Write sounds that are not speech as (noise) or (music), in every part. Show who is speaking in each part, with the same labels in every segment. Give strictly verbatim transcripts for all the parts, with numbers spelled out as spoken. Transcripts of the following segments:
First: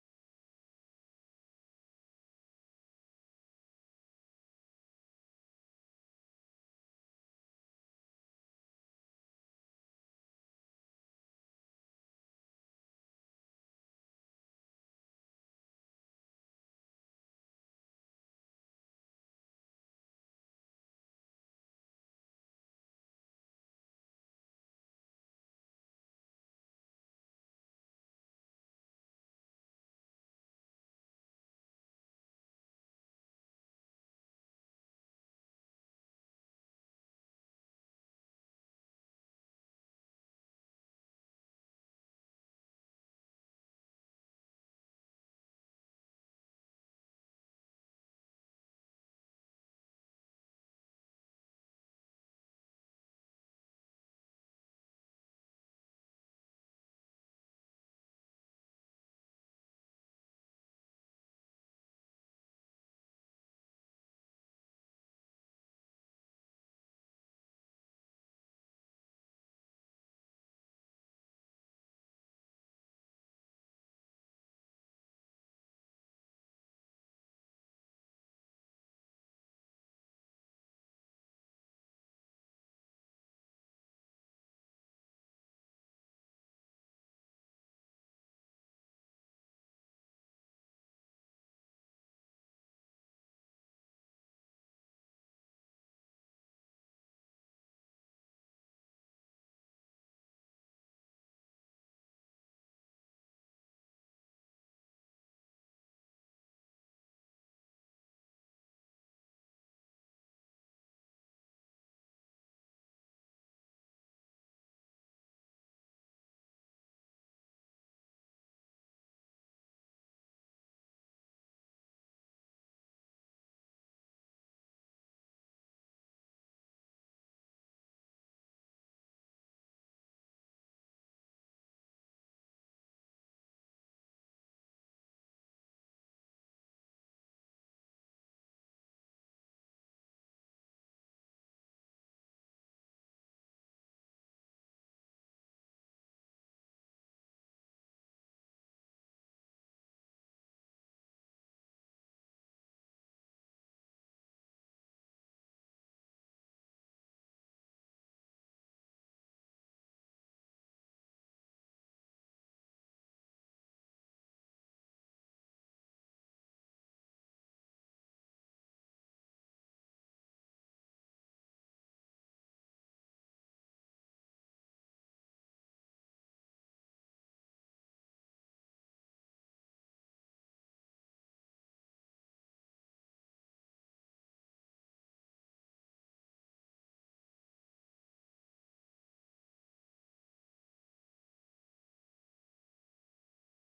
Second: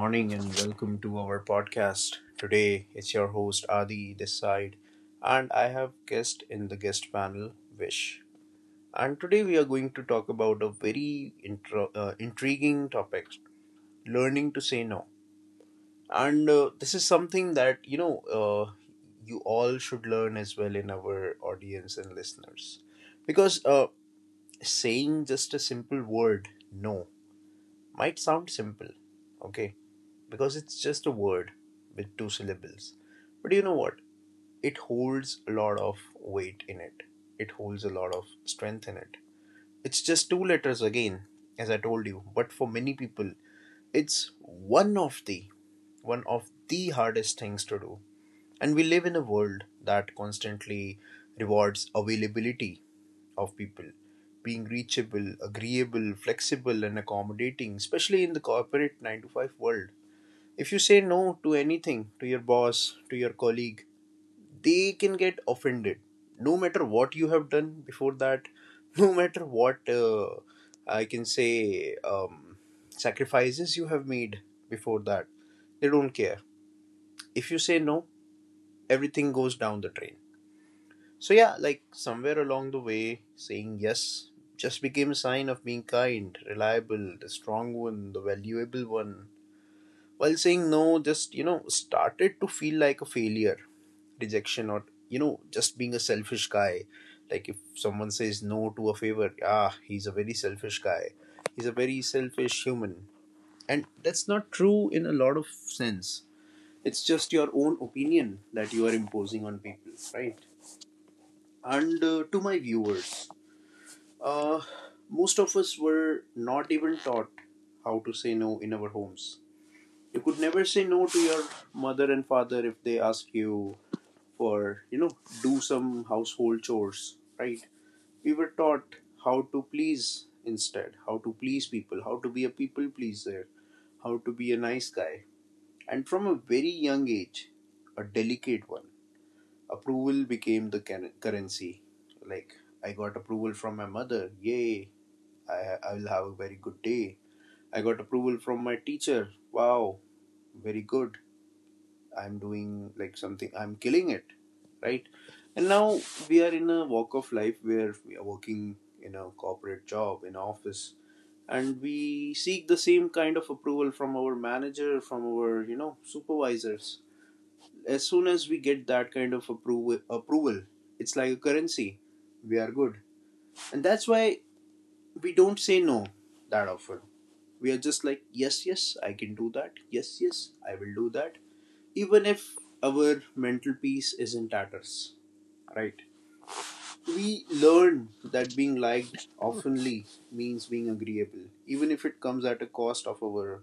Speaker 1: morning, and welcome to our podcast. Today, it's your host Adi this side, and I have guest in the guest panel, Vish. And today, we are going to talk about a very intro, uh, intriguing topic: learning to say no. And uh, this is something that you know uh, you all should learn as well in our audience and listeners, because uh, saying just a simple word "no" might sound simple, okay, because it's just a word with two syllables. But you know what? It holds a lot of weight in it, it holds a lot of strength in it. It's just two letters again, as I told you, but for many people, it's one of the one of the hardest things to do. And we live in a world that constantly rewards availability of people, being reachable, agreeable, flexible, and accommodating, especially in the corporate nine to five world. If you say no to anything, to your boss, to your colleague, they can get offended. No matter what you have done before that, (laughs) no matter what uh, I can say, um, sacrifices you have made before that, they don't care. If you say no, everything goes down the drain. So, yeah, like somewhere along the way, saying yes just became a sign of being kind, reliable, the strong one, the valuable one, while saying no just you know started to feel like a failure, rejection, or you know just being a selfish guy. Like if someone says no to a favor, ah he's a very selfish guy, he's a very selfish human. And that's not true in a lot of sense. It's just your own opinion that you are imposing on people, right? and uh, to my viewers, uh, most of us were not even taught how to say no in our homes. You could never say no to your mother and father if they ask you for, you know do some household chores, right? We were taught how to please instead, how to please people, how to be a people pleaser, how to be a nice guy. And from a very young age, a delicate one, approval became the can- currency. Like, I got approval from my mother, yay, i I will have a very good day. I got approval from my teacher, wow, very good. I'm doing like something, I'm killing it, right? And now we are in a walk of life where we are working in a corporate job in office, and we seek the same kind of approval from our manager, from our, you know supervisors. As soon as we get that kind of approval approval, it's like a currency, we are good. And that's why we don't say no that often. We are just like, yes, yes, I can do that, yes, yes, I will do that, even if our mental peace is in tatters, right? We learn that being liked oftenly means being agreeable, even if it comes at a cost of our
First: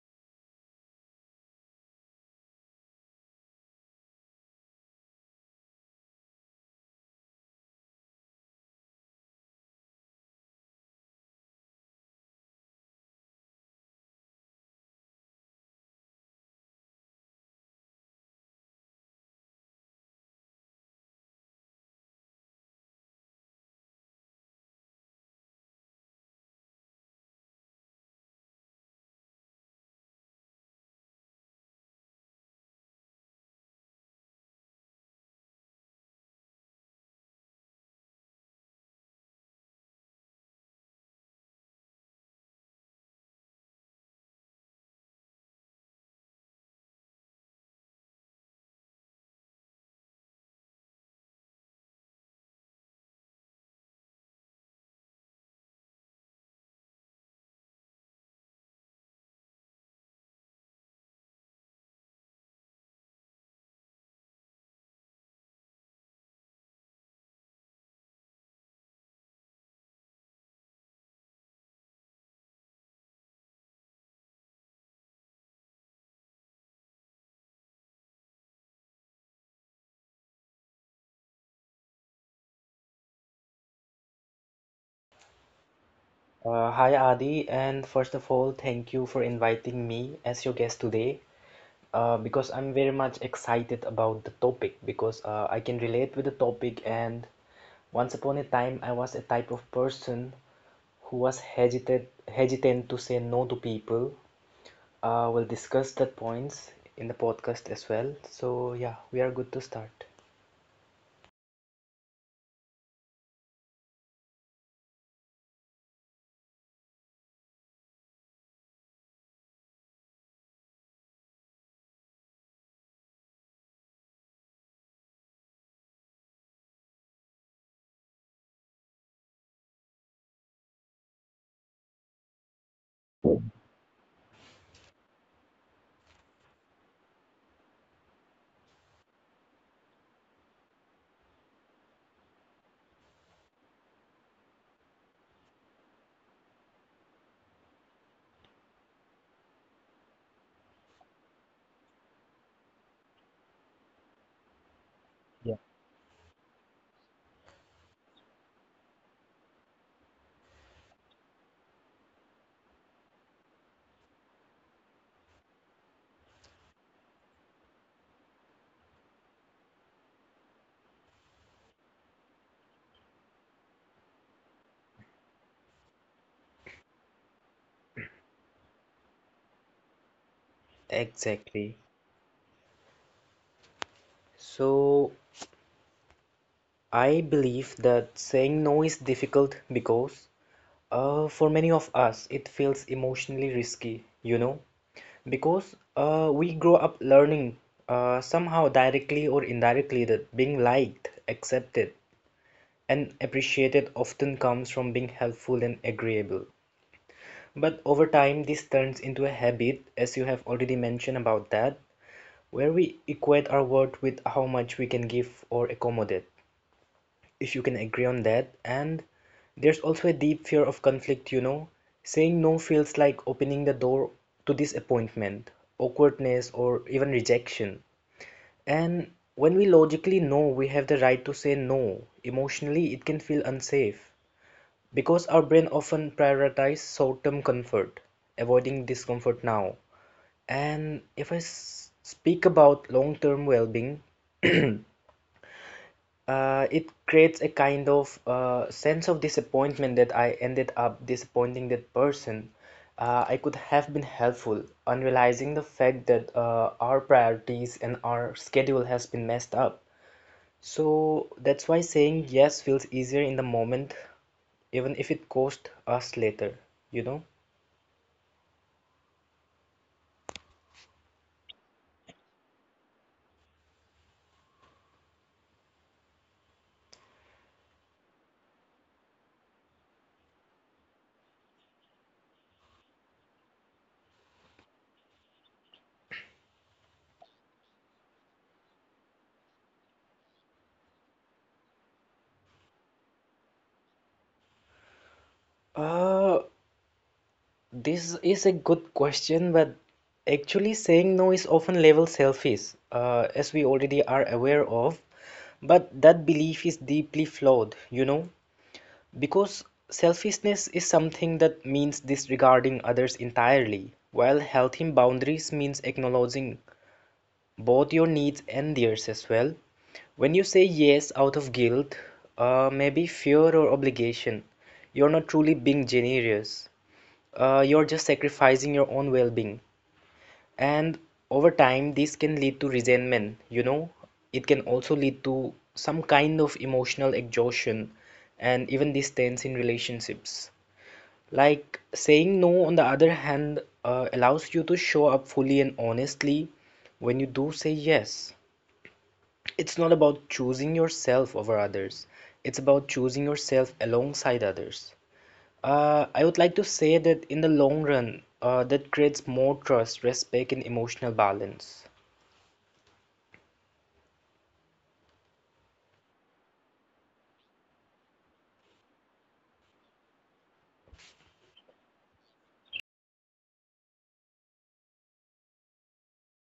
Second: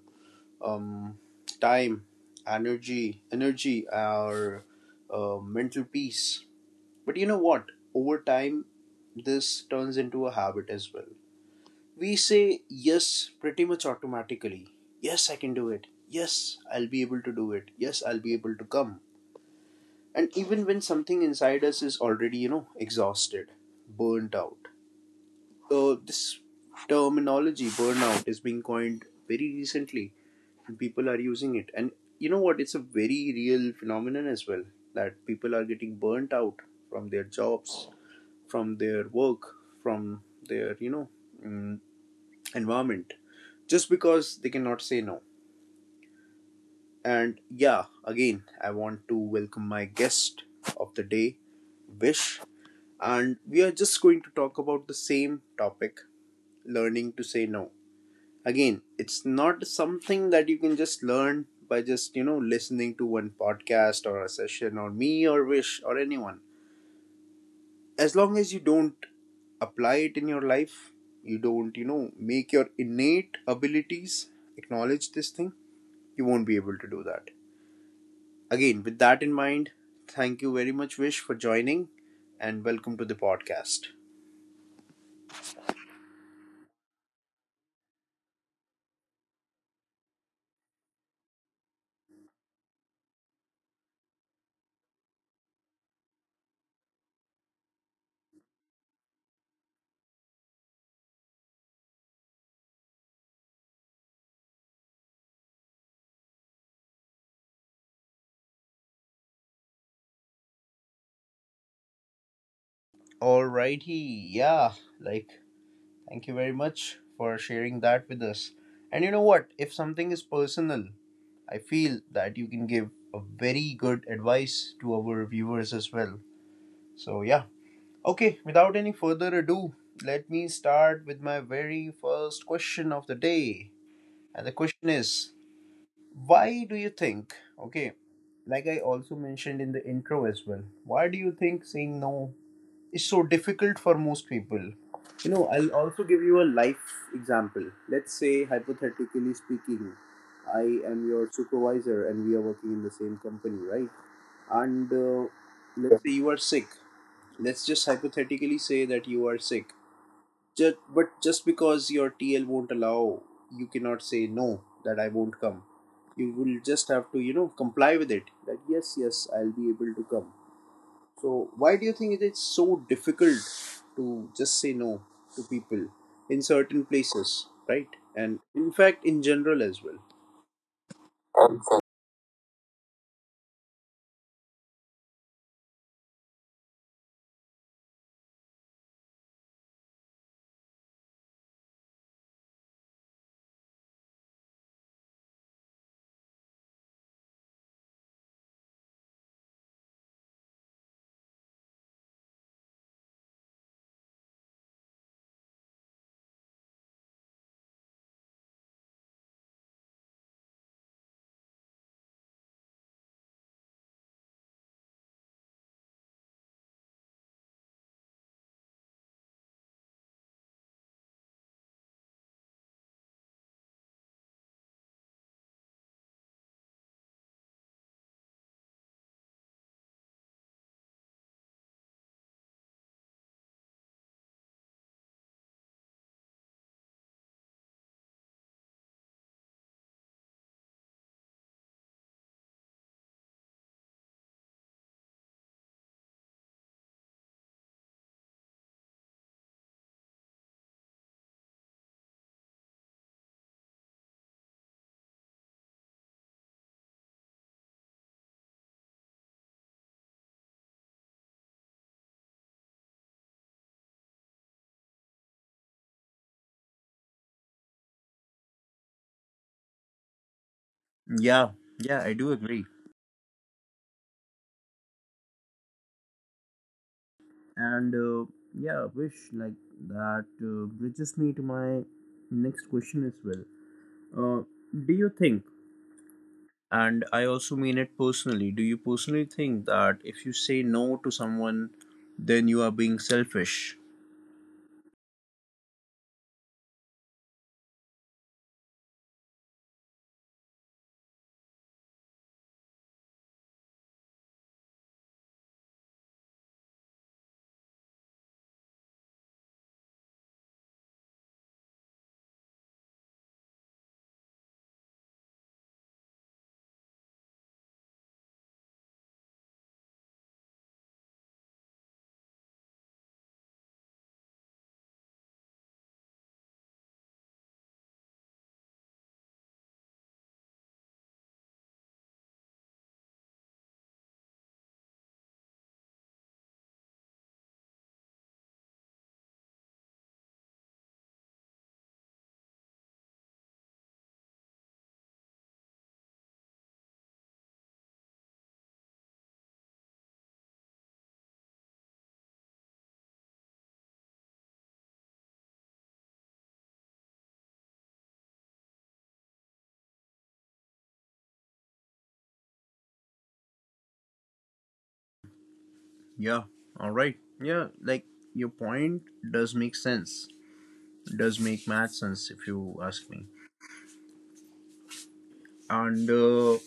Speaker 1: um, time, energy, energy, our uh, mental peace. But you know what? Over time, this turns into a habit as well. We say yes pretty much automatically. Yes, I can do it. Yes, I'll be able to do it. Yes, I'll be able to come, and even when something inside us is already, you know exhausted, burnt out. Uh, this terminology burnout is being coined very recently and people are using it, and you know what, it's a very real phenomenon as well, that people are getting burnt out from their jobs, from their work, from their, you know mm, environment, just because they cannot say no. And yeah, again, I want to welcome my guest of the day, Vish, and we are just going to talk about the same topic, learning to say no. Again, it's not something that you can just learn by just, you know, listening to one podcast or a session or me or Wish or anyone. As long as you don't apply it in your life, you don't, you know, make your innate abilities acknowledge this thing, you won't be able to do that. Again, with that in mind, thank you very much, Wish, for joining and welcome to the podcast.
Speaker 2: Uh, hi Adi, and first of all, thank you for inviting me as your guest today uh, because I'm very much excited about the topic because uh, I can relate with the topic. And once upon a time, I was a type of person who was hesitant, hesitant to say no to people. Uh, we'll discuss that points in the podcast as well. So, yeah, we are good to start.
Speaker 1: Alrighty, yeah, like thank you very much for sharing that with us. And you know what? If something is personal, I feel that you can give a very good advice to our viewers as well. So, yeah, okay, without any further ado, let me start with my very first question of the day. And the question is, why do you think, okay, like I also mentioned in the intro as well, why do you think saying no is so difficult for most people. You know, I'll also give you a life example. Let's say, hypothetically speaking, I am your supervisor and we are working in the same company, right? And uh,
Speaker 2: Yeah,
Speaker 1: let's say you are sick. Let's just hypothetically say that you are sick. Just, but just because your T L won't allow, you cannot say no, that I won't come. You will just have to, you know, comply with it that yes, yes, I'll be able to come. So, why do you think it is so difficult to just say no to people in certain places, right? And in fact, in general as well.
Speaker 2: exactly. So, I believe that saying no is difficult because uh, for many of us it feels emotionally risky, you know, because uh, we grow up learning uh, somehow directly or indirectly that being liked, accepted, and appreciated often comes from being helpful and agreeable. But over time, this turns into a habit, as you have already mentioned about that, where we equate our worth with how much we can give or accommodate if you can agree on that. And there's also a deep fear of conflict, you know. Saying no feels like opening the door to disappointment, awkwardness, or even rejection. And when we logically know we have the right to say no, emotionally it can feel unsafe because our brain often prioritizes short-term comfort, avoiding discomfort now. And if I s- speak about long-term well-being, (clears throat) Uh, it creates a kind of uh, sense of disappointment that I ended up disappointing that person. Uh, I could have been helpful, unrealizing the fact that uh, our priorities and our schedule has been messed up. So that's why saying yes feels easier in the moment, even if it costs us later, you know?
Speaker 1: Yeah, yeah, I do agree. And uh, yeah, wish, like that uh, bridges me to my next question as well. Uh, do you think, and I also mean it personally, do you personally think that if you say no to someone, then you are being selfish?
Speaker 2: Uh, This is a good question, but actually saying no is often labeled selfish, uh, as we already are aware of. But that belief is deeply flawed, you know, because selfishness is something that means disregarding others entirely, while healthy boundaries means acknowledging both your needs and theirs as well. When you say yes out of guilt, uh, maybe fear or obligation, you're not truly being generous, uh, you're just sacrificing your own well-being, and over time this can lead to resentment, you know. It can also lead to some kind of emotional exhaustion and even distance in relationships. Like saying no, on the other hand, uh, allows you to show up fully and honestly. When you do say yes, it's not about choosing yourself over others, it's about choosing yourself alongside others. Uh, I would like to say that in the long run, uh, that creates more trust, respect, and emotional balance.
Speaker 1: Yeah, all right. Yeah, like your point does make sense. Does make math sense if you ask me. And uh,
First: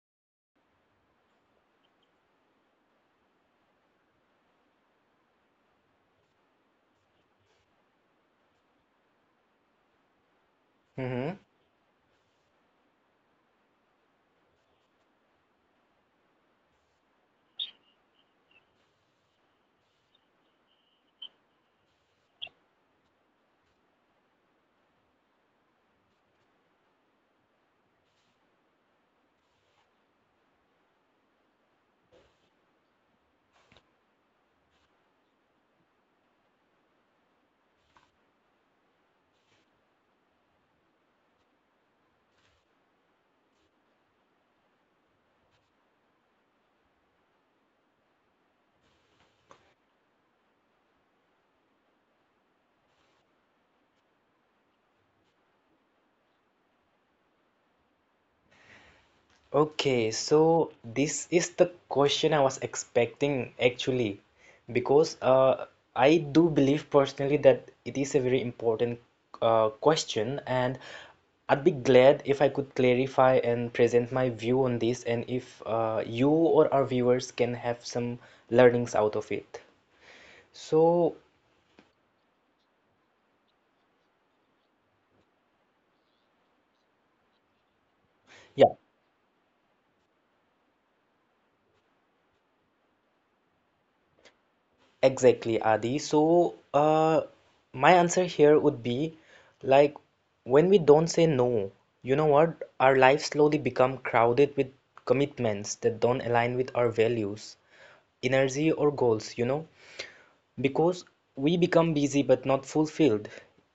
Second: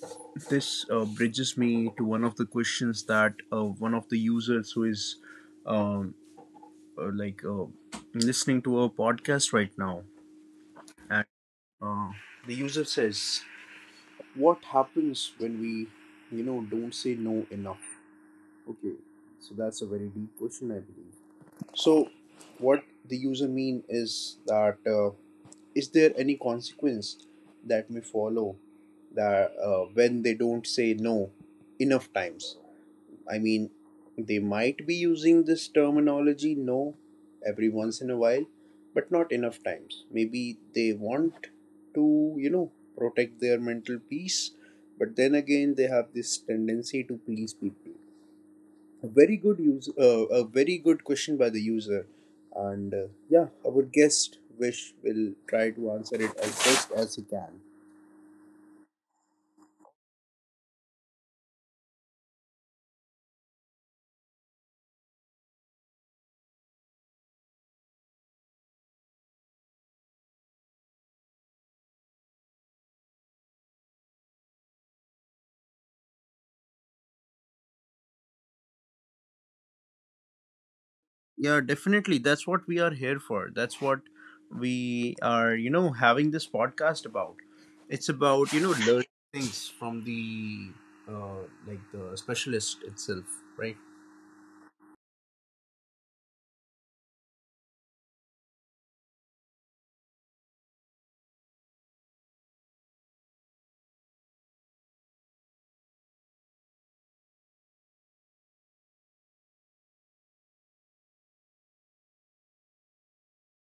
Speaker 1: this uh, bridges me to one of the questions that uh, one of the users who is, um, uh, like uh, listening to our podcast right now, and
Speaker 2: Hmm.
Speaker 1: uh, the user says, "What happens when we, you know, don't say no enough?" Okay, so that's a very deep question, I believe. So, what the user mean is that uh, is there any consequence that may follow, that uh, when they don't say no enough times? I mean, they might be using this terminology no every once in a while, but not enough times. Maybe they want to, you know, protect their mental peace, but then again, they have this tendency to please people. A very good use, uh, a very good question by the user, and uh, yeah, our guest Vish will try to answer it as best as he can.
Speaker 2: Okay, so this is the question I was expecting actually, because uh, I do believe personally that it is a very important uh, question, and I'd be glad if I could clarify and present my view on this, and if uh, you or our viewers can have some learnings out of it. So,
Speaker 1: Yeah, definitely. That's what we are here for. That's what we are, you know, having this podcast about. It's about, you
Speaker 2: yeah.
Speaker 1: know, learning things from the uh like the specialist itself, right?
Speaker 2: Exactly, Adi. So, uh, my answer here would be, like, when we don't say no, you know what? Our lives slowly become crowded with commitments that don't align with our values, energy, or goals, you know? Because we become busy but not fulfilled.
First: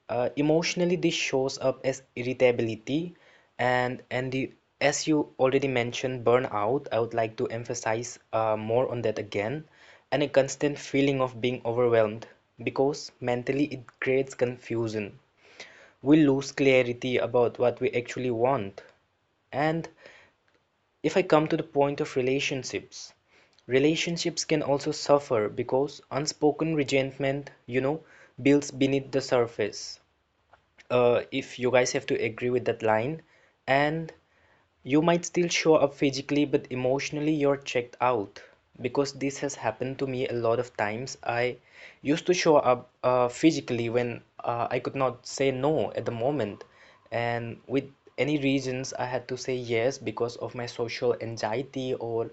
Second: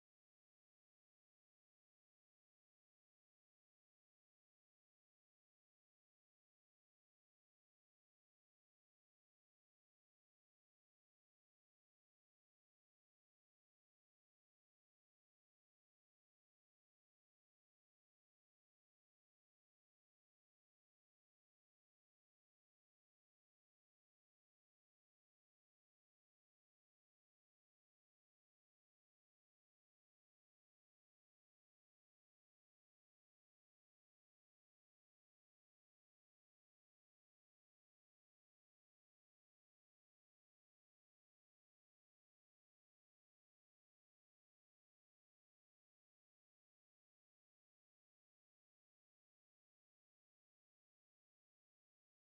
Speaker 2: Uh, emotionally, this shows up as irritability, and and the as you already mentioned, burnout. I would like to emphasize uh, more on that again, and a constant feeling of being overwhelmed, because mentally it creates confusion. We lose clarity about what we actually want, and if I come to the point of relationships, relationships can also suffer because unspoken resentment, you know, builds beneath the surface. Uh, if you guys have to agree with that line, and you might still show up physically, but emotionally you're checked out, because this has happened to me a lot of times. I used to show up uh, physically when uh, I could not say no at the moment, and with any reasons I had to say yes because of my social anxiety, or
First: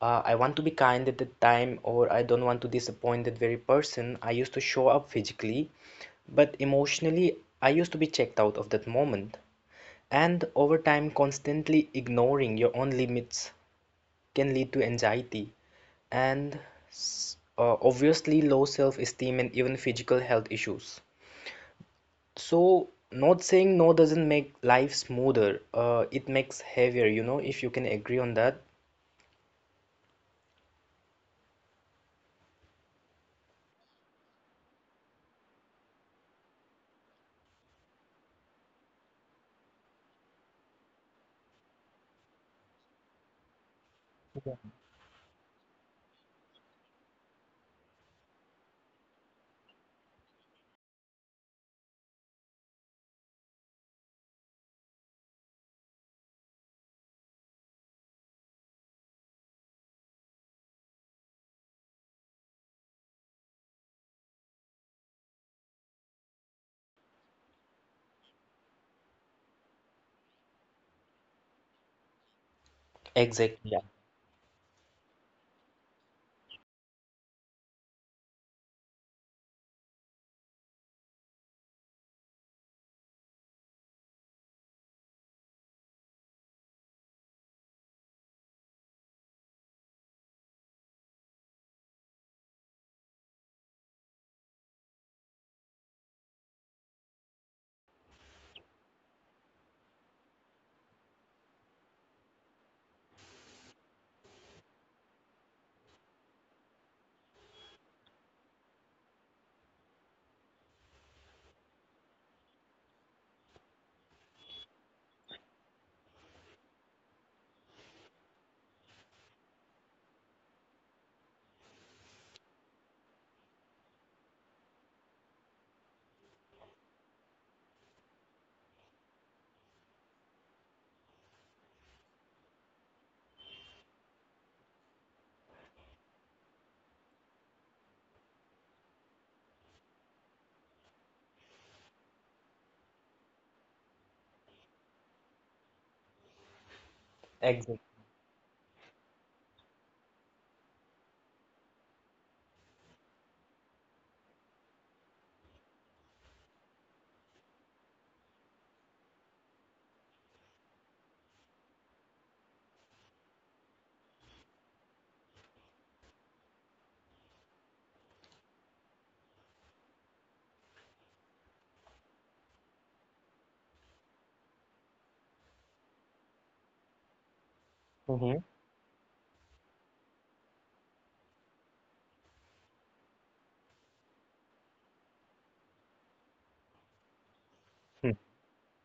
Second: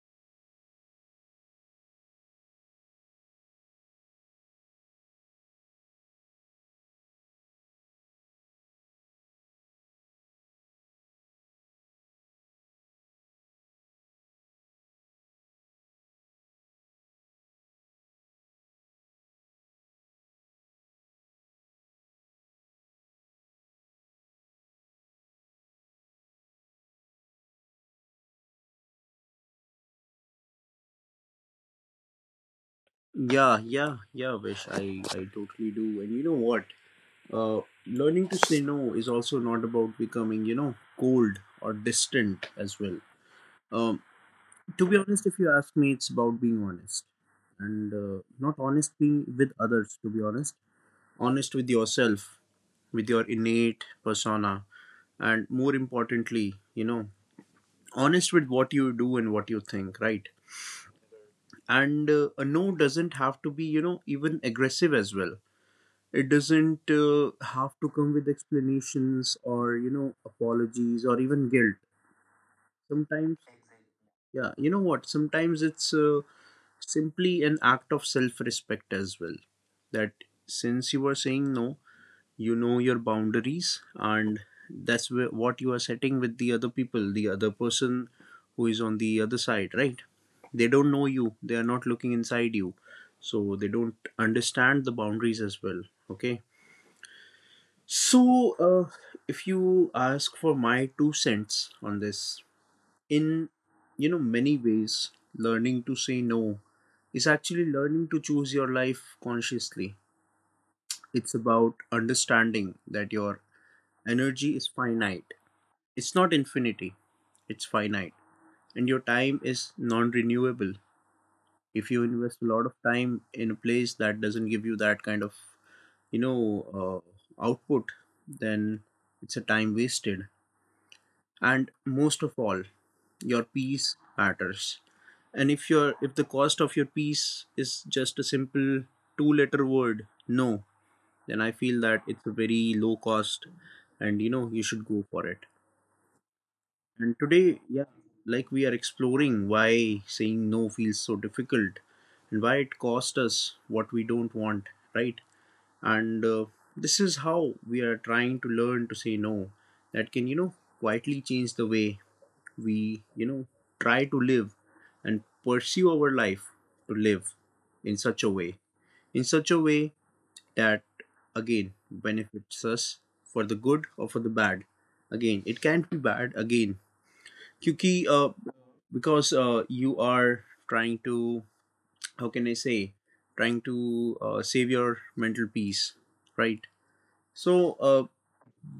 Speaker 2: uh, I want to be kind at the time, or I don't want to disappoint that very person. I used to show up physically, but emotionally I used to be checked out of that moment. And over time, constantly ignoring your own limits can lead to anxiety and s- uh, obviously low self-esteem and even physical health issues. So, not saying no doesn't make life smoother. Uh, it makes heavier, you know, if you can agree on that.
Speaker 1: Yeah, yeah, yeah, Vish. I I totally do. And you know what? Uh, learning to say no is also not about becoming, you know, cold or distant as well. Um, to be honest, if you ask me, it's about being honest and uh, not honestly with others, to be honest, honest with yourself, with your innate persona, and more importantly, you know, honest with what you do and what you think, right? And uh, a no doesn't have to be, you know, even aggressive as well. It doesn't uh, have to come with explanations or, you know, apologies or even guilt sometimes.
Speaker 2: Exactly. Yeah.
Speaker 1: Yeah, you know what, sometimes it's uh, simply an act of self respect as well. That since you are saying no, you know your boundaries and that's where, what you are setting with the other people, the other person who is on the other side, right? They don't know you, they are not looking inside you, so they don't understand the boundaries as well, okay. So, uh, if you ask for my two cents on this, in, you know, many ways, learning to say no is actually learning to choose your life consciously. It's about understanding that your energy is finite. It's not infinity. It's finite, and your time is non-renewable. If you invest a lot of time in a place that doesn't give you that kind of you know uh, output, then it's a time wasted, and most of all your peace matters. And if your if the cost of your peace is just a simple two letter word, no, then I feel that it's a very low cost, and you know you should go for it. And today,
Speaker 2: Exactly.
Speaker 1: yeah, like, we are exploring why saying no feels so difficult and why it costs us what we don't want, right? And uh, this is how we are trying to learn to say no, that can, you know quietly change the way we, you know try to live and pursue our life, to live in such a way in such a way that again benefits us, for the good or for the bad. Again, it can't be bad again. क्योंकि uh,
Speaker 2: Hmm.
Speaker 1: because uh, you are trying to, how can I say trying to uh, save your mental peace, right? So, uh,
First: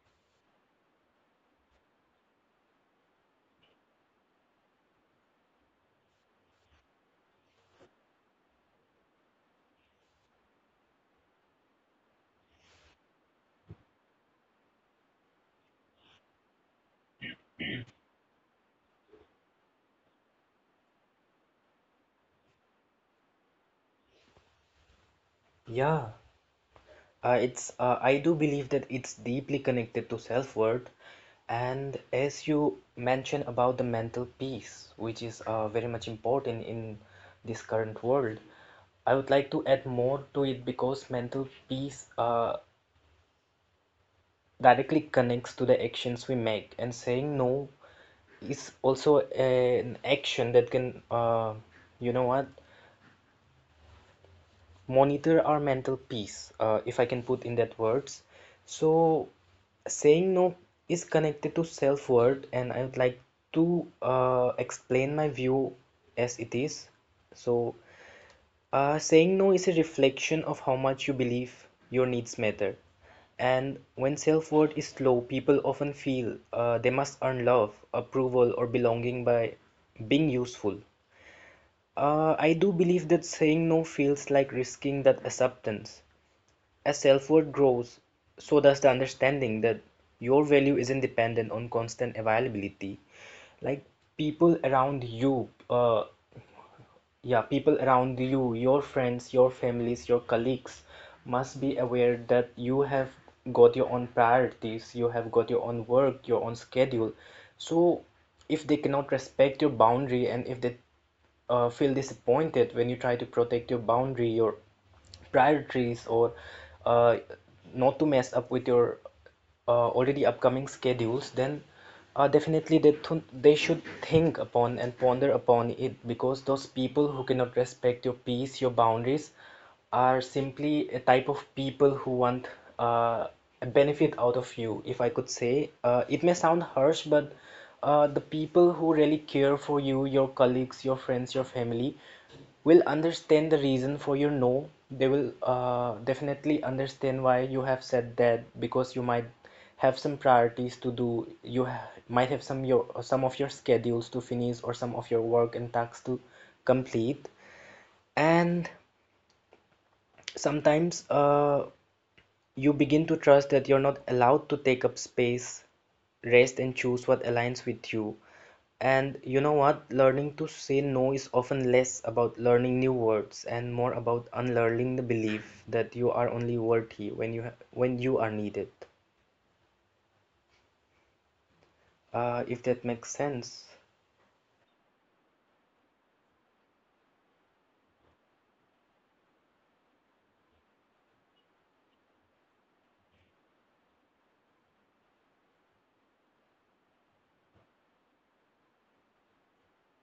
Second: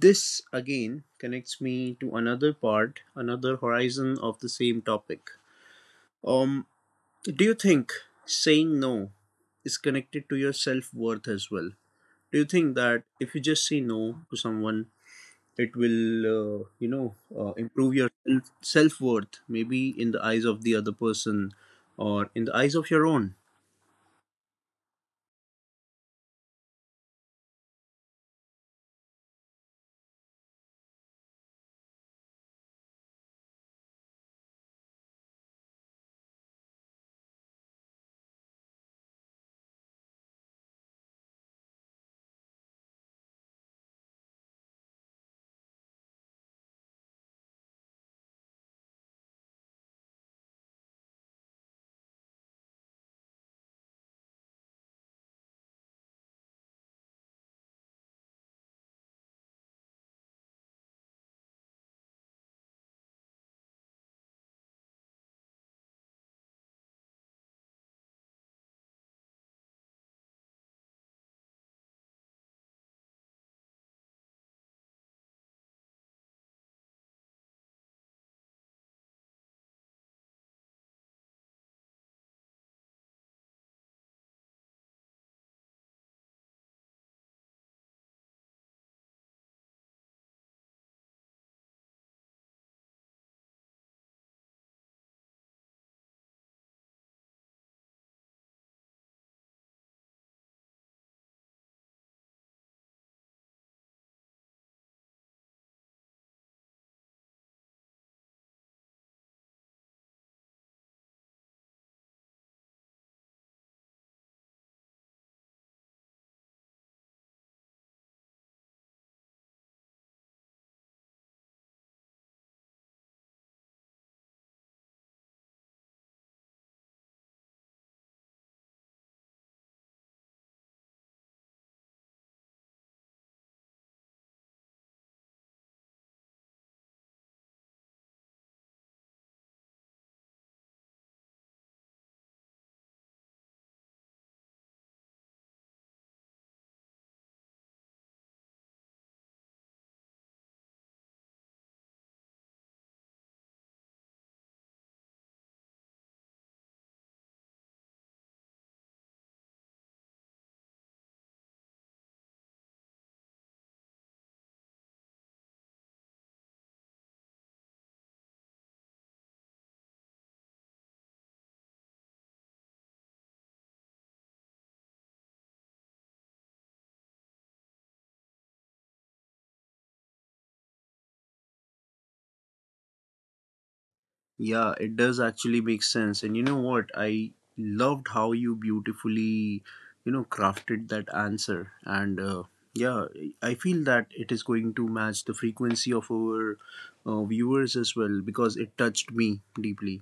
Speaker 1: this again connects me to another part, another horizon of the same topic. um, do you think saying no is connected to your self worth as well? Do you think that if you just say no to someone, it will, uh, you know, uh, improve your self worth, maybe in the eyes of the other person or in the eyes of your own?
Speaker 2: Yeah, uh, it's uh, I do believe that it's deeply connected to self-worth, and as you mentioned about the mental peace, which is uh, very much important in this current world, I would like to add more to it because mental peace uh, directly connects to the actions we make, and saying no is also an action that can, uh, you know what, monitor our mental peace, uh, if I can put in that words. So, saying no is connected to self worth, and I would like to uh, explain my view as it is. So, uh, saying no is a reflection of how much you believe your needs matter. And when self worth is low, people often feel uh, they must earn love, approval, or belonging by being useful. Uh, I do believe that saying no feels like risking that acceptance. As self-worth grows, so does the understanding that your value isn't dependent on constant availability. Like people around you, uh, yeah, people around you, your friends, your families, your colleagues must be aware that you have got your own priorities, you have got your own work, your own schedule. So, if they cannot respect your boundary, and if they uh, feel disappointed when you try to protect your boundary, your priorities, or uh, not to mess up with your uh, already upcoming schedules, then uh, definitely they, th- they should think upon and ponder upon it, because those people who cannot respect your peace, your boundaries, are simply a type of people who want uh, a benefit out of you, if I could say. Uh, it may sound harsh, but uh, the people who really care for you, your colleagues, your friends, your family, will understand the reason for your no. They will uh, definitely understand why you have said that, because you might have some priorities to do. You ha might have some your some of your schedules to finish, or some of your work and tasks to complete. And sometimes uh, you begin to trust that you're not allowed to take up space, rest, and choose what aligns with you. And you know what? Learning to say no is often less about learning new words and more about unlearning the belief that you are only worthy when you ha when you are needed. Uh, if that makes sense.
Speaker 1: Yeah, it does actually make sense. And you know what? I loved how you beautifully, you know, crafted that answer. And uh, yeah, I feel that it is going to match the frequency of our uh, viewers as well, because it touched me deeply.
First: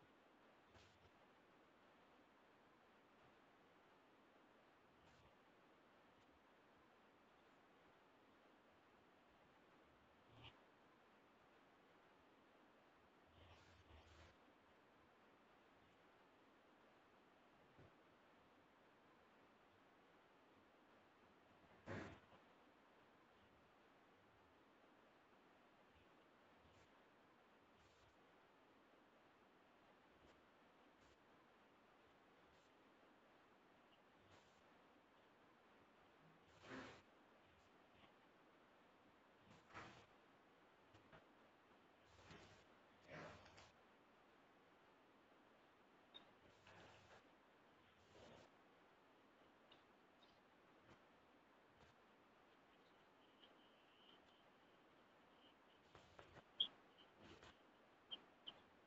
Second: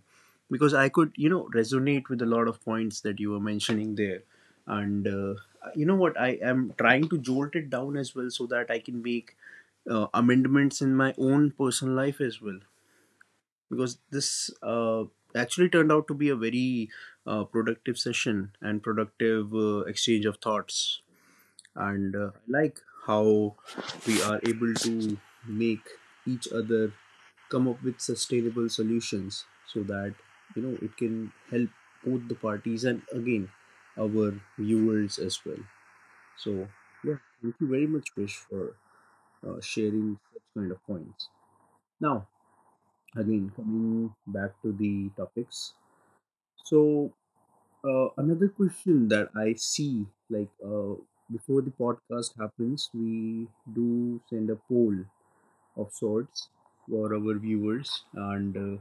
Speaker 1: Because I could, you know, resonate with a lot of points that you were mentioning there. And uh, you know what? I am trying to jolt it down as well so that I can make uh, amendments in my own personal life as well, because this uh, actually turned out to be a very uh, productive session and productive uh, exchange of thoughts. And uh, I like how we are able to make each other come up with sustainable solutions so that, you know it can help both the parties, and again, our viewers as well. So, yeah, thank you very much, Vish, for uh, sharing such kind of points. Now, again, coming back to the topics. So, uh, another question that I see, like, uh, before the podcast happens, we do send a poll of sorts for our viewers, and uh,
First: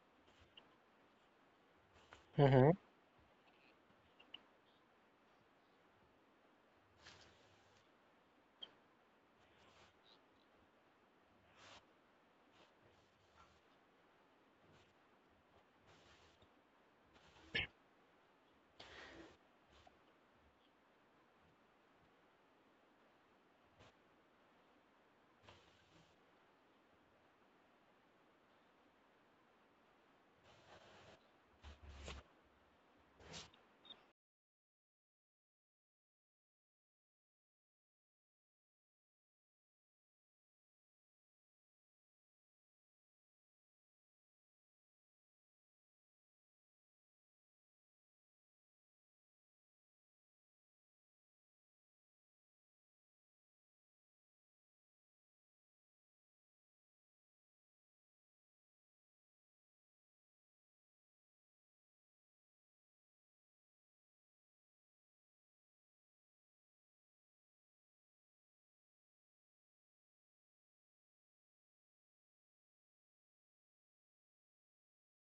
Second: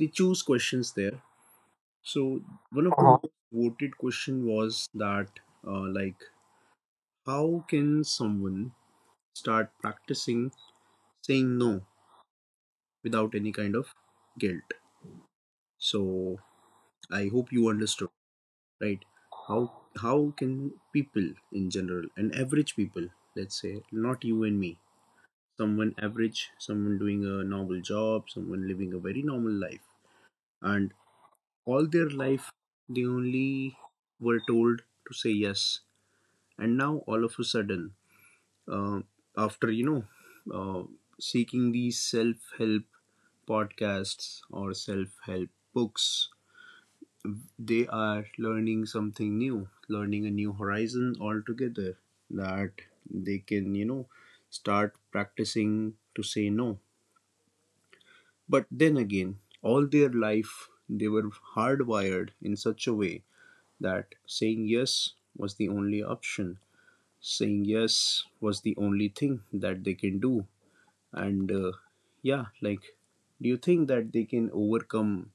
Speaker 1: they choose questions there. So,
Speaker 2: Hmm.
Speaker 1: one of the, uh-huh, most voted question was that, uh, like, how can someone start practicing saying no without any kind of guilt? So, I hope you understood, right? How how can people, in general, and average people, let's say, not you and me, someone average, someone doing a normal job, someone living a very normal life, and all their life they only were told to say yes, and now, all of a sudden, uh, after you know uh, seeking these self-help podcasts or self-help books, they are learning something new, learning a new horizon altogether, that they can, you know, start practicing to say no. But then again, all their life they were hardwired in such a way that saying yes was the only option, saying yes was the only thing that they can do. And uh, yeah, like, do you think that they can overcome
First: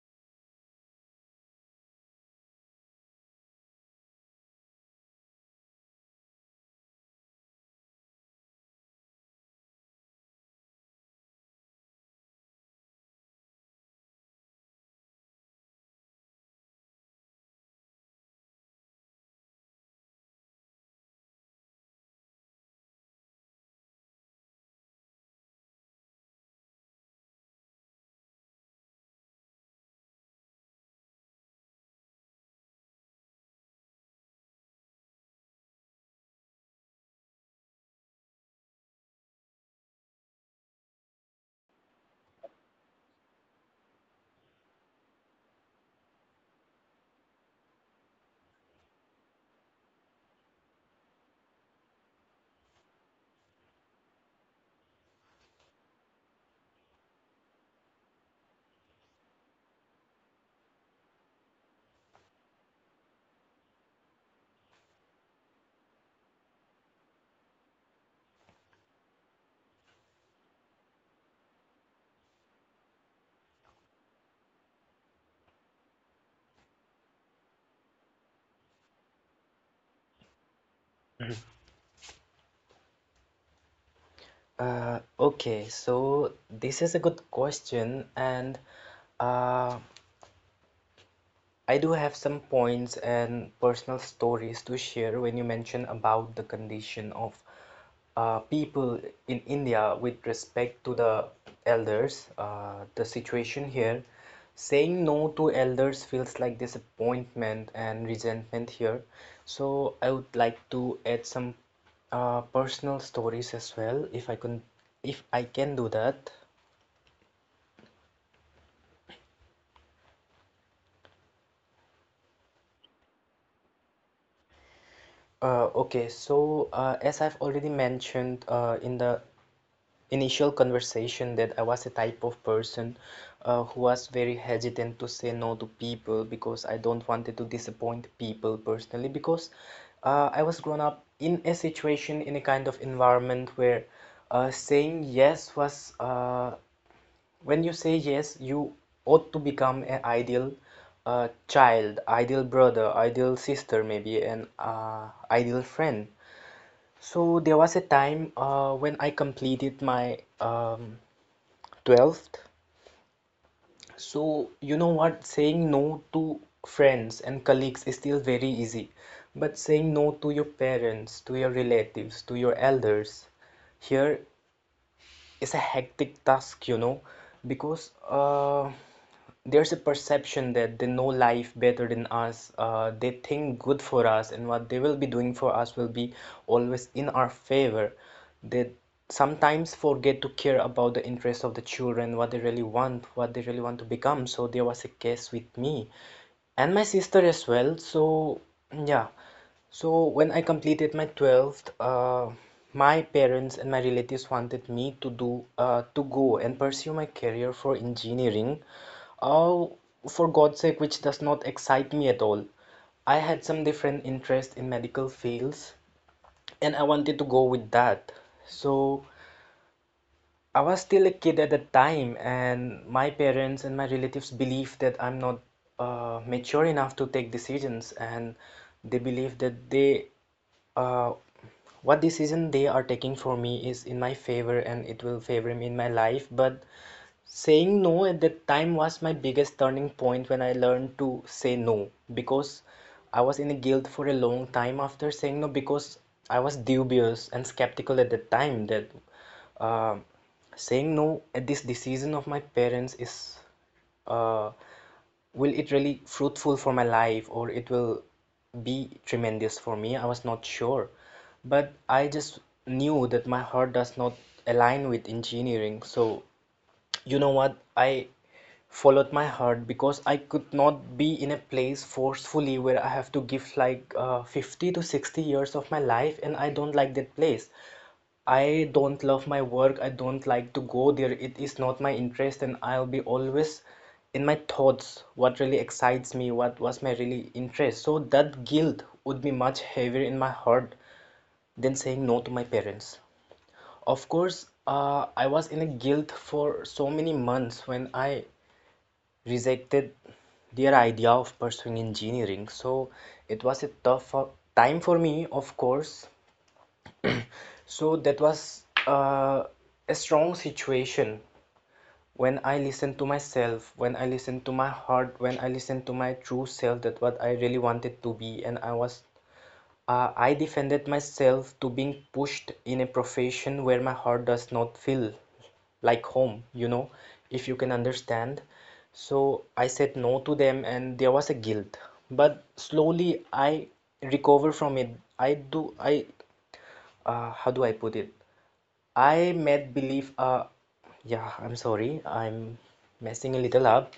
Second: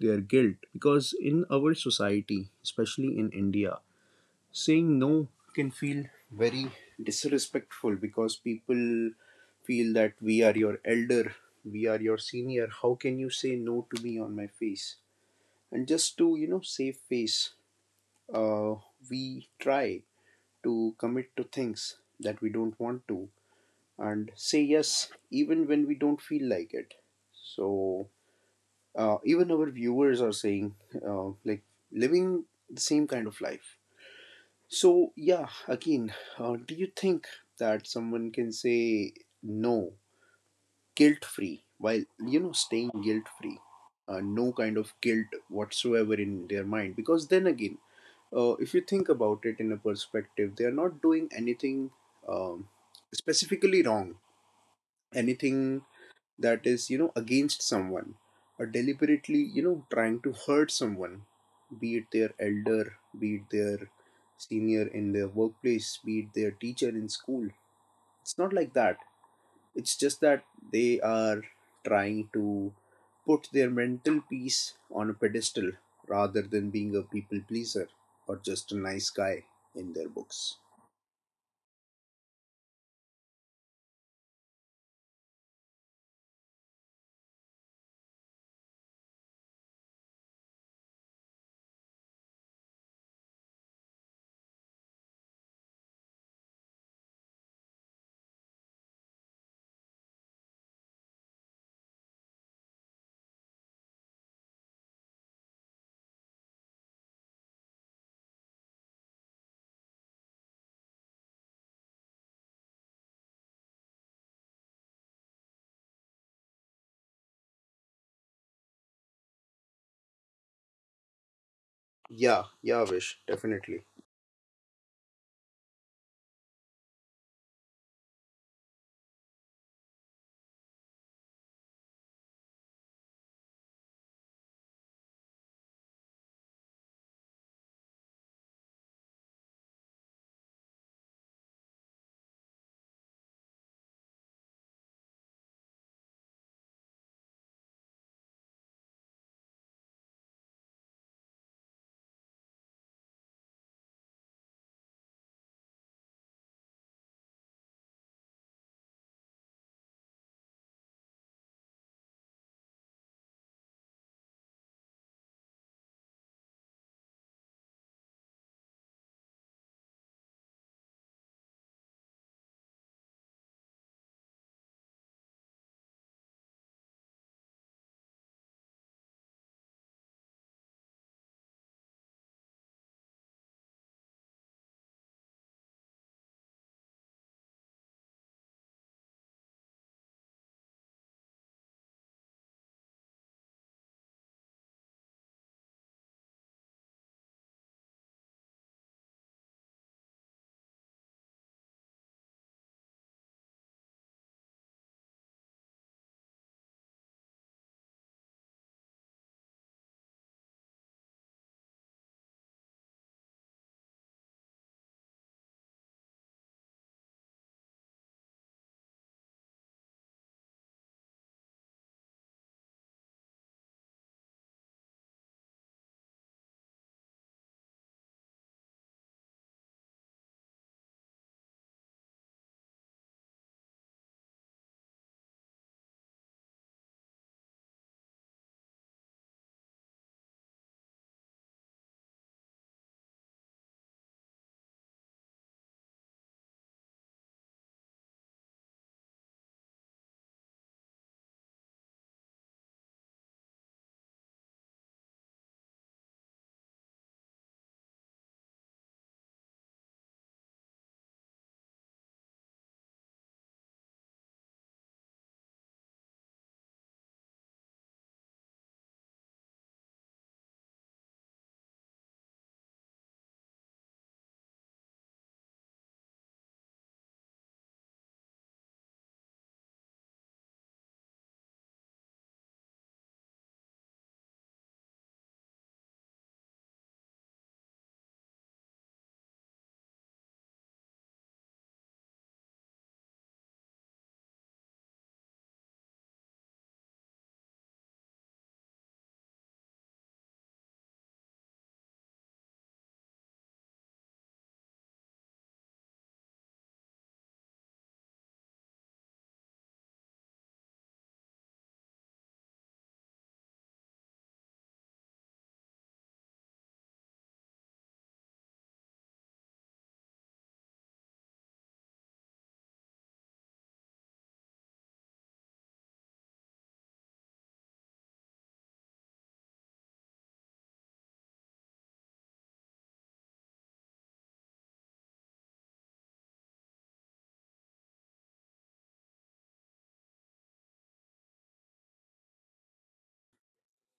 Speaker 1: their guilt? Because in our society, especially in India, saying no can feel very disrespectful, because people feel that we are your elder, we are your senior. How can you say no to me on my face? And just to, you know, save face, uh, we try to commit to things that we don't want to and say yes even when we don't feel like it. So, uh, even our viewers are saying, uh, like, living the same kind of life. So, yeah, again, uh, do you think that someone can say no guilt free while, you know, staying guilt free? Uh, no kind of guilt whatsoever in their mind. Because then again, uh, if you think about it in a perspective, they are not doing anything um, specifically wrong, anything that is, you know against someone, or deliberately, you know trying to hurt someone, be it their elder, be it their senior in their workplace, be it their teacher in school. It's not like that. It's just that they are trying to put their mental peace on a pedestal, rather than being a people pleaser or just a nice guy in their books.
Speaker 2: Uh, okay, so this is a good question, and uh, I do have some points and personal stories to share when you mention about the condition of uh, people in India with respect to the elders. Uh, the situation here, saying no to elders feels like disappointment and resentment here. So I would like to add some uh, personal stories as well, if I can, if I can do that.
Speaker 1: Yeah, yeah, Vish, definitely
Speaker 2: Uh, okay, so uh, as I've already mentioned uh, in the initial conversation that I was a type of person uh, who was very hesitant to say no to people because I don't wanted to disappoint people personally, because uh, I was grown up in a situation, in a kind of environment, where uh, saying yes was uh, when you say yes, you ought to become an ideal uh, child, ideal brother, ideal sister, maybe, an uh, ideal friend. So there was a time uh, when I completed my um, twelfth. So you know what? Saying no to friends and colleagues is still very easy, but saying no to your parents, to your relatives, to your elders, here it's a hectic task, you know, because uh, there's a perception that they know life better than us. Uh, they think good for us, and what they will be doing for us will be always in our favor. They sometimes forget to care about the interests of the children, what they really want, what they really want to become. So there was a case with me and my sister as well. So yeah, so when I completed my twelfth, uh, my parents and my relatives wanted me to do uh, to go and pursue my career for engineering. Oh, for God's sake, which does not excite me at all. I had some different interest in medical fields, and I wanted to go with that. So I was still a kid at that time, and my parents and my relatives believe that I'm not uh, mature enough to take decisions, and they believe that they, uh, what decision they are taking for me, is in my favor and it will favor me in my life. But saying no at that time was my biggest turning point when I learned to say no, because I was in a guilt for a long time after saying no because I was dubious and skeptical at that time that. Uh, Saying no at this decision of my parents is uh, will it really fruitful for my life, or it will be tremendous for me? I was not sure, but I just knew that my heart does not align with engineering, so you know what? I followed my heart because I could not be in a place forcefully where I have to give like uh, fifty to sixty years of my life, and I don't like that place. I don't love my work. I don't like to go there. It is not my interest, and I'll be always in my thoughts what really excites me, what was my really interest. So that guilt would be much heavier in my heart than saying no to my parents. Of course, uh, I was in a guilt for so many months when I rejected their idea of pursuing engineering. So it was a tough for- time for me, of course. (clears throat) So that was uh, a strong situation when I listened to myself, when I listened to my heart, when I listened to my true self, that what I really wanted to be, and I was uh, I defended myself to being pushed in a profession where my heart does not feel like home, you know, if you can understand. So I said no to them, and there was a guilt. But slowly I recover from it. I do, I, uh, how do I put it? I made believe, uh, yeah, I'm sorry, I'm messing a little up,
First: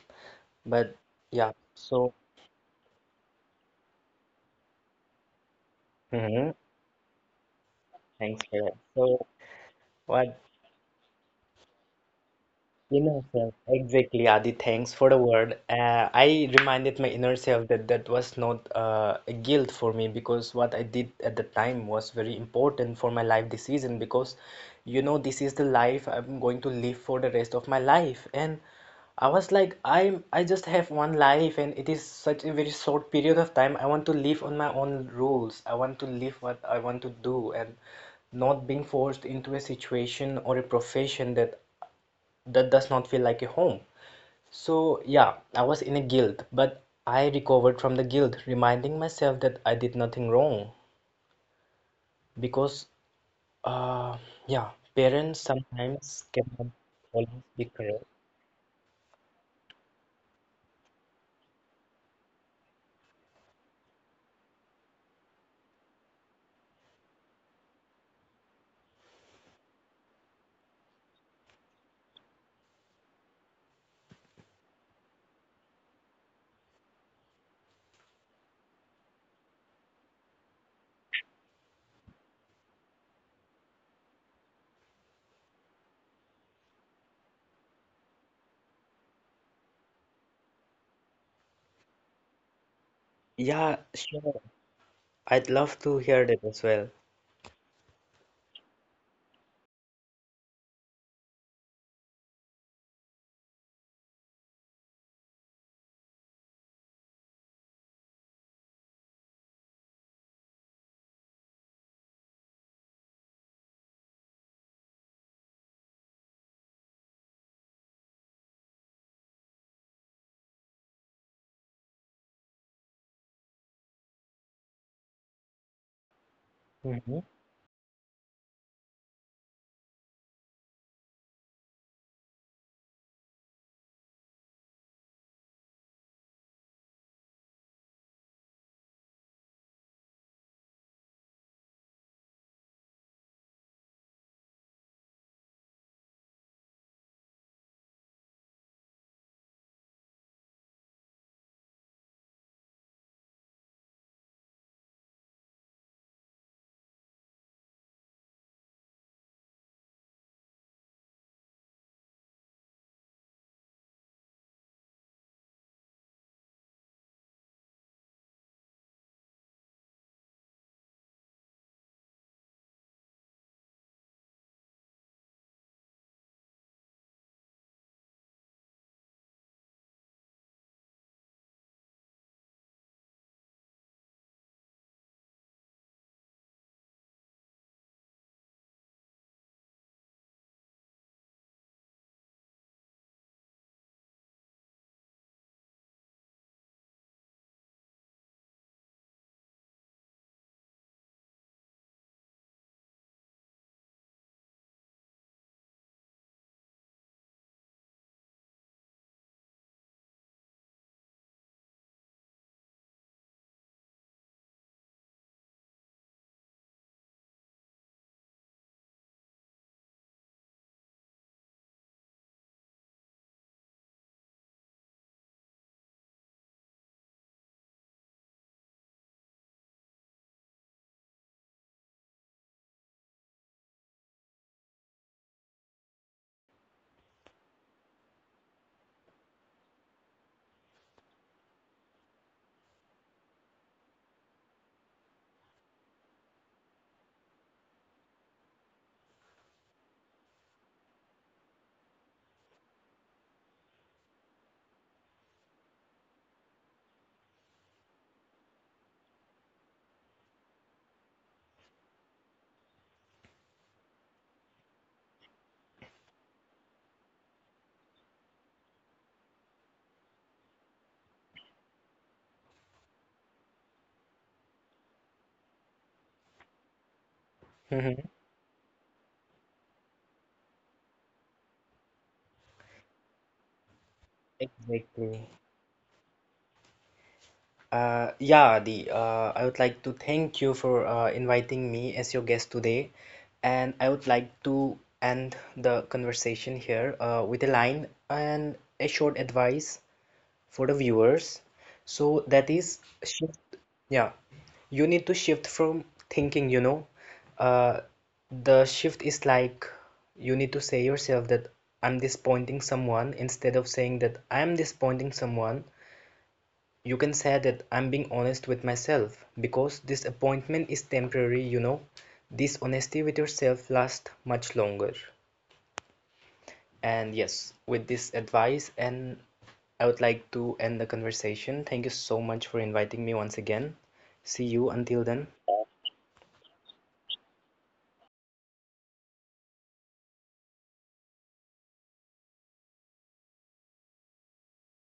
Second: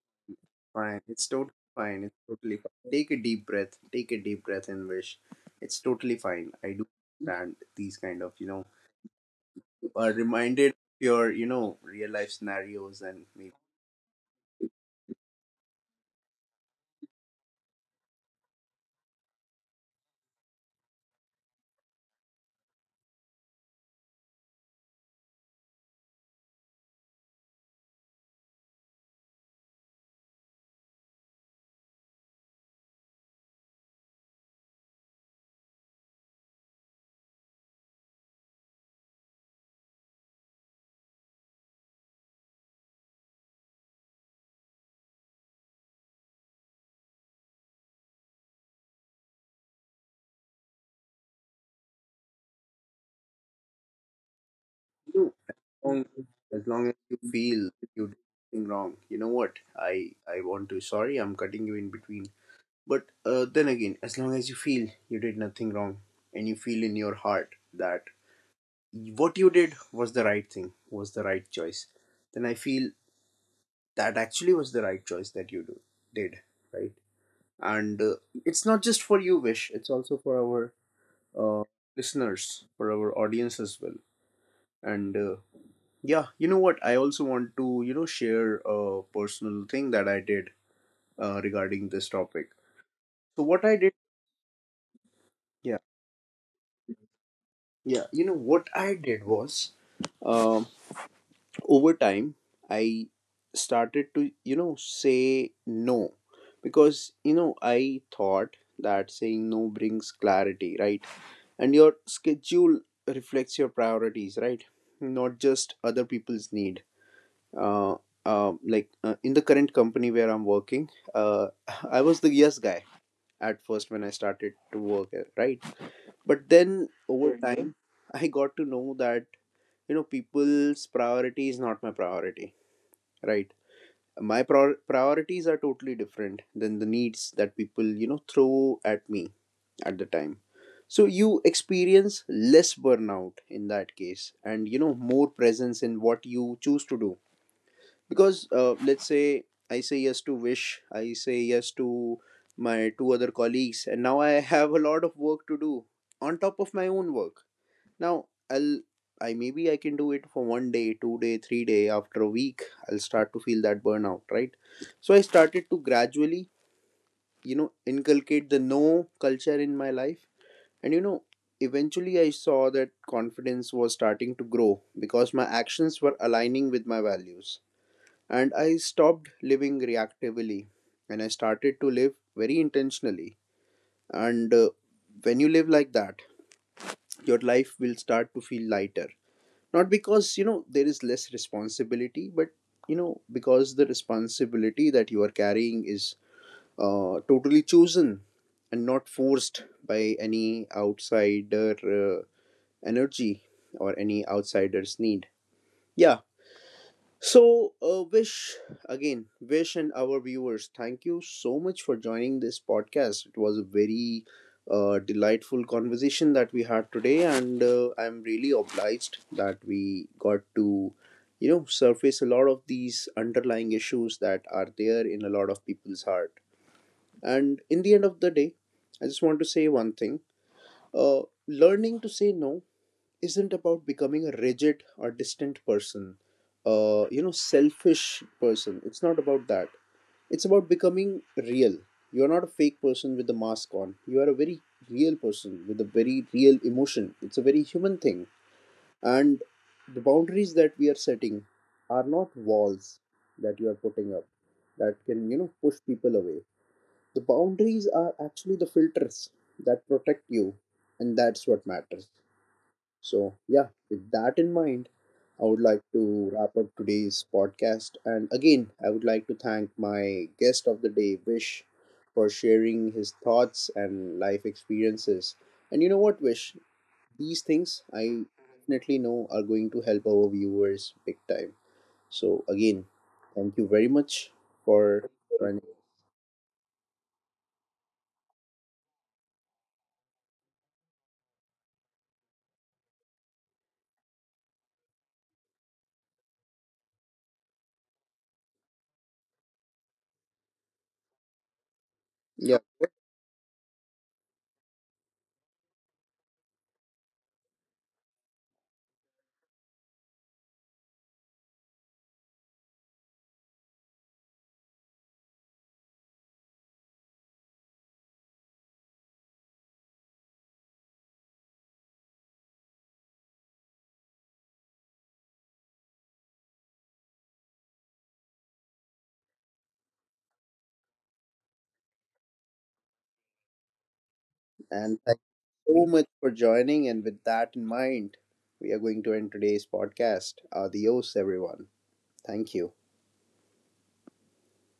Speaker 2: but
Speaker 1: fine. It's totally
Speaker 2: yeah,
Speaker 1: fine.
Speaker 2: so,
Speaker 1: It's totally fine. Take a deep breath. Take a deep breath, and wish. It's totally
Speaker 2: hmm,
Speaker 1: fine. I do understand these kind of,
Speaker 2: thanks
Speaker 1: you
Speaker 2: for
Speaker 1: know,
Speaker 2: that. So,
Speaker 1: you are
Speaker 2: what
Speaker 1: reminded of your, you know, real life scenarios,
Speaker 2: Inner
Speaker 1: and
Speaker 2: self,
Speaker 1: maybe,
Speaker 2: exactly, Adi. Thanks for the word. Uh, I reminded my inner self that that was not uh, a guilt for me, because what I did at the time was very important for my life decision because, you know, this is the life I'm going to live for the rest of my life. And I was like, I'm, I just have one life and it is such a very short period of time. I want to live on my own rules. I want to live what I want to do and not being forced into a situation or a profession that that does not feel like a home. So, yeah, I was in a guilt, but I recovered from the guilt, reminding myself that I did nothing wrong. Because, uh, yeah,
Speaker 1: you
Speaker 2: parents
Speaker 1: know,
Speaker 2: sometimes cannot
Speaker 1: as long as you
Speaker 2: always be
Speaker 1: feel that
Speaker 2: correct.
Speaker 1: you did something wrong, you know what? I I want to. Sorry, I'm cutting you in between. But uh, then again, as long as you feel you did nothing wrong and you feel in your heart that what you did was the right thing, was the right choice, then I feel that actually was the right choice that you do, did, right? And uh, it's not just for you, Vish, it's also for our uh, listeners, for our audience as well. And uh, yeah, you know what? I also want to, you know, share a personal thing that I did uh, regarding this topic. So, what
Speaker 2: Yeah,
Speaker 1: I did,
Speaker 2: sure. I'd love
Speaker 1: yeah,
Speaker 2: to hear that as well.
Speaker 1: yeah, you know, what I did was, um, over time I started to you know say no, because you know I thought that saying no brings clarity, right? And your schedule reflects your priorities, right? Not just other people's need. uh, uh, like, uh, in the current company where I'm working, uh, (laughs) I was the yes guy at first when I started to work, uh, right. But then,
Speaker 2: Mm-hmm.
Speaker 1: over Mhm. time, I got to know that, you know people's priority is not my priority, right? My prior priorities are totally different than the needs that people, you know throw at me at the time. So, you experience less burnout in that case, and, you know more presence in what you choose to do. Because, uh, let's say I say yes to wish, I say yes to my two other colleagues, and now I have a lot of work to do on top of my own work. Now, I'll I maybe I can do it for one day, two day, three day. After a week, I'll start to feel that burnout, right? So I started to gradually, you know, inculcate the no culture in my life, and, you know, eventually I saw that confidence was starting to grow, because my actions were aligning with my values, and I stopped living reactively, and I started to live very intentionally. And uh, when you live like that, your life will start to feel lighter, not because, you know there is less responsibility, but, you know because the responsibility that you are carrying is uh, totally chosen, and not forced by any outsider uh, energy or any outsider's need. Yeah. So, uh, Vish, again, Vish, and our viewers, thank you so much for joining this podcast. It was a very uh, delightful conversation that we had today, and uh, I'm really obliged that we got to, you know, surface a lot of these underlying issues that are there in a lot of people's heart. And in the end of the day, I just want to say one thing. uh, Learning to say no isn't about becoming a rigid or distant person, uh, you know, selfish person. It's not about that. It's about becoming real. You're not a fake person with a mask on. You are a very real person with a very real emotion. It's a very human thing. And the boundaries that we are setting are not walls that you are putting up that can, you know, push people away. The boundaries are actually the filters that protect you, and that's what matters. So, yeah, with that in mind, I would like to wrap up today's podcast. And again, I would like to thank my guest of the day, Vish, for sharing his thoughts and life experiences. And you know what, Vish? These things
Speaker 2: Mm-hmm.
Speaker 1: I definitely know are going to help our viewers big time. So, again, thank you very much for
Speaker 2: Exactly.
Speaker 1: joining.
Speaker 2: Uh, yeah, Adi, uh, I would like to thank you for uh, inviting me as your guest today, and I would like to end the conversation here uh, with a line and a short advice for the viewers. So that
Speaker 1: Yeah,
Speaker 2: is shift. Yeah, you need to shift from thinking, you know, uh, the shift is like you need to say yourself that I'm disappointing someone. Instead of saying that I'm disappointing someone, you can say that I'm being honest with myself, because this appointment is temporary, you know. This honesty with yourself lasts much longer. And yes, with this advice, and I would like to end the conversation. Thank you so much for inviting me once again. See you until
Speaker 1: and
Speaker 2: then.
Speaker 1: thank you so much for joining. And with that in mind, we are going to end today's podcast. Adios, everyone. Thank you.